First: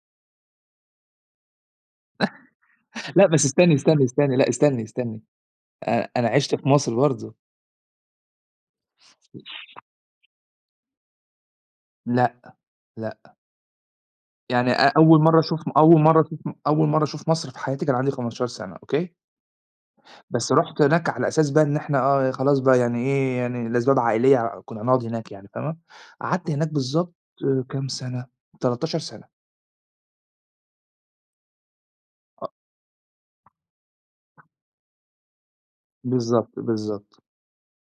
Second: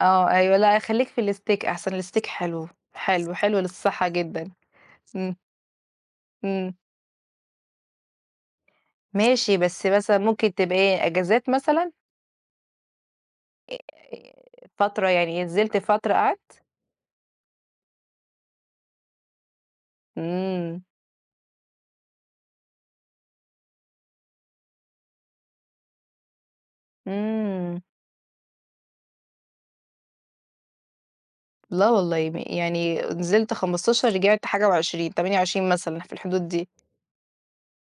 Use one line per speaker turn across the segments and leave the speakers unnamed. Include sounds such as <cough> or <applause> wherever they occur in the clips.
آه، أيوه لأ خلّيك في الsteak أحسن، الsteak حلو،
<laughs> لأ
حلو،
بس
حلو
استنّي، استنّي،
للصّحة
استنّي، لأ
جدًا.
استنّي، استنّي
إمم.
آآ، أنا عِشت في
إمم.
مصر برضه.
ماشي بس مثلًا ممكن تبقى إيه، أجازات مثلًا؟
لأ، لأ.
آآ،
يعني أ
فترة،
أول مرّة
يعني
أشوف م
نزِلت
أول
فترة
مرّة أشوف م
قعَدت؟
أول مرّة أشوف مصر في حياتي كان عندي 15 سَنة، أوكي؟ َبس رُحت
إمم.
هناك على أساس بقى إن إحنا آه خلاص بقى، يعني إيه، يعني لأسباب عائلية كنا هنقعُد هناك يعني، فاهمة، قعَدت هناك بالضبط آآ،
إمم.
كام سَنة؟ 13 سَنة.
لا والله م
أ
يعني نزِلت 15 رجِعت حاجة و20، 28 مثلًا، في الحدود
بالضبط،
دي.
بالضبط.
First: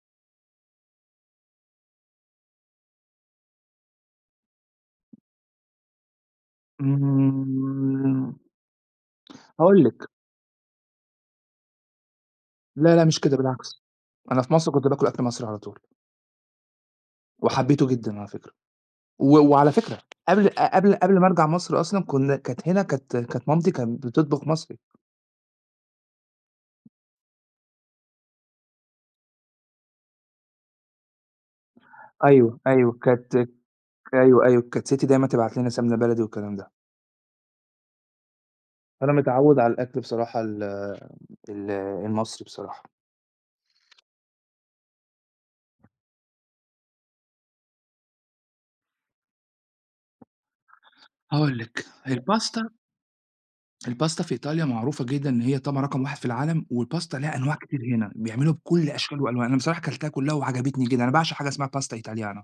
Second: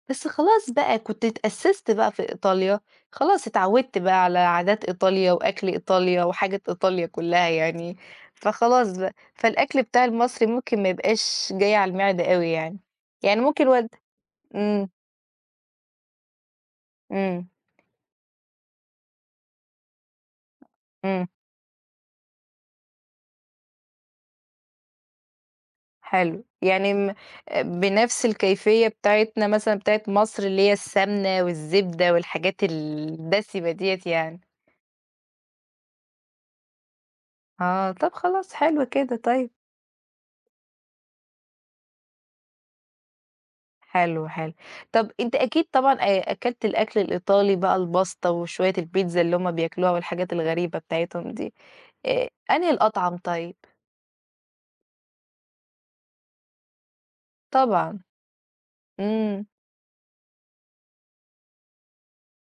بس خلاص بقى كنت اتأسِّست بقى في إيطاليا خلاص، اتعودت بقى على عادات إيطاليا وأكْل إيطاليا وحاجة إيطاليا كلّها يعني،
امم.
فخلاص بقى، فالأكْل
هاقول
بتاع
لِك
المصري ممكن ما يبقاش جاي على المِعدة أوي، يعني،
لا، لأ مش كده
يعني ممكن
بالعكس،
والد
أنا في مصر كنت
إمم.
باكُل أكْل مصري على طول.
إمم.
وحبّيته جدًا على فكرة، و وعلى فكرة قبْل قبْل قبْل
إمم.
ما أرجَع مصر أصلًا كنا كانت هنا، كانت كانت مامتي كانت بتطبُخ مصري.
حلو، يعني آمم، آآ بنفس الكيفية بتاعتنا مثلًا بتاعة مصر، اللي هي السَّمنة والزِّبدة
أيوه،
والحاجات
أيوه كانت
الدسِمة دِيّة يعني.
أيوه، أيوه، كانت سِتّي دايمًا تبعَت لنا سَمنة بلدي والكلام ده.
آه، طَب خلاص، حلو
فأنا
كده طيب.
متعوّد على الأكْل بصراحة ال ال المصري بصراحة.
حلو، حلو. طَب أنت أكيد طبعًا آآ أكَلت الأكْل الإيطالي بقى الباستا وشوية البيتزا اللي هُم بياكلوها والحاجات الغريبة بتاعتهم دي
هاقول لِك
آآ أنهي
الباستا
الأطعَم طيب؟
الباستا في إيطاليا معروفة جدًا إن هي طبعًا رقم 1 في العالم والباستا لها أنواع كتير
طبعًا.
هنا، بيعملوها بكلّ أشكال وألوان،
إمم.
أنا بصراحة كَلتها كلّها وعجبتني جدًا، أنا باعشق حاجة اسمها pasta italiana